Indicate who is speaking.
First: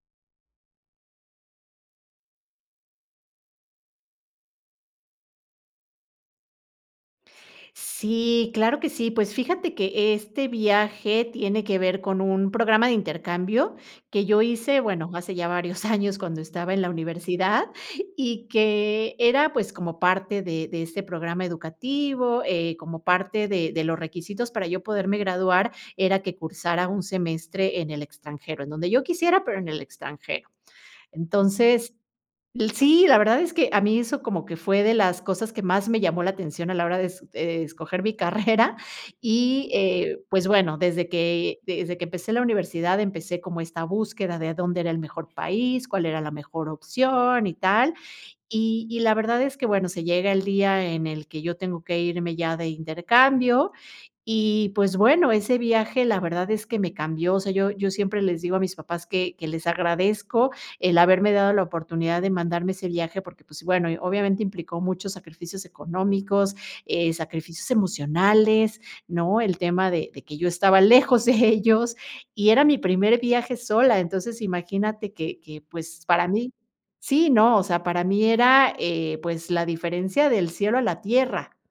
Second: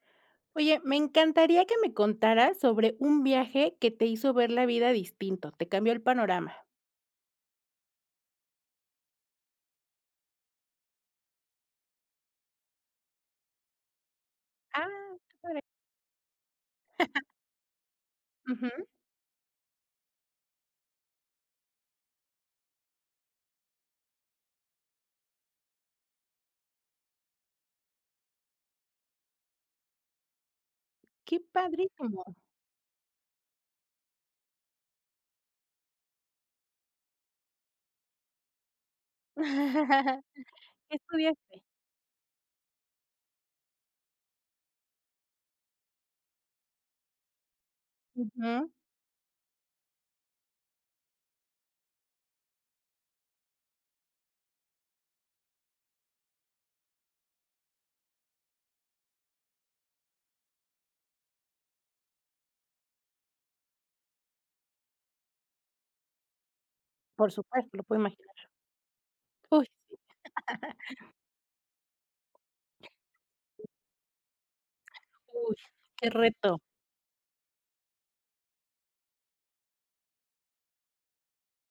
Speaker 1: Oye, me encantaría que me contaras, sobre un viaje, que te hizo ver la vida distinto, te cambió el panorama.
Speaker 2: Sí, claro que sí. Pues, fíjate que este viaje tiene que ver, con un programa de intercambio, que yo hice,
Speaker 1: ¡Ah,
Speaker 2: bueno, hace
Speaker 1: que
Speaker 2: ya
Speaker 1: padre!
Speaker 2: varios años cuando estaba en la universidad, y
Speaker 1: Ujú.
Speaker 2: que era, pues, como parte de de este programa educativo, eh, como parte de de los requisitos, para yo poderme graduar, era que cursara un semestre en el extranjero, en donde yo quisiera, pero, en el extranjero.
Speaker 1: Qué
Speaker 2: Entonces,
Speaker 1: padrísimo.
Speaker 2: sí, la verdad es que, a mí eso, como que fue de las cosas, que más me llamó la atención a la hora de es de escoger mi carrera y, eh, pues bueno,
Speaker 1: ¿Que,
Speaker 2: desde
Speaker 1: estudiaste?
Speaker 2: que desde que empecé la universidad, empecé como esta búsqueda, de dónde era el mejor país, cuál era la mejor opción, y tal,
Speaker 1: Ujú.
Speaker 2: y y la verdad es que, bueno, se llega el día, en el que yo tengo que irme ya de intercambio y, pues, bueno, ese viaje, la verdad es que me cambió, o sea, yo yo siempre les digo a mis papás, que que les agradezco, el haberme dado la oportunidad, de mandarme ese viaje, porque, pues, bueno, obviamente, implicó muchos sacrificios económicos, eh,
Speaker 1: Por supuesto,
Speaker 2: sacrificios
Speaker 1: lo puedo imaginar.
Speaker 2: emocionales, ¿no? El
Speaker 1: Uy,
Speaker 2: tema
Speaker 1: sí.
Speaker 2: de de que, yo estaba lejos de ellos, y era mi primer viaje sola. Entonces, imagínate que
Speaker 1: Uy,
Speaker 2: que, pues,
Speaker 1: qué
Speaker 2: para mí
Speaker 1: reto.
Speaker 2: Sí, ¿no?, o sea, para mí era, eh, pues, la diferencia del cielo a la tierra.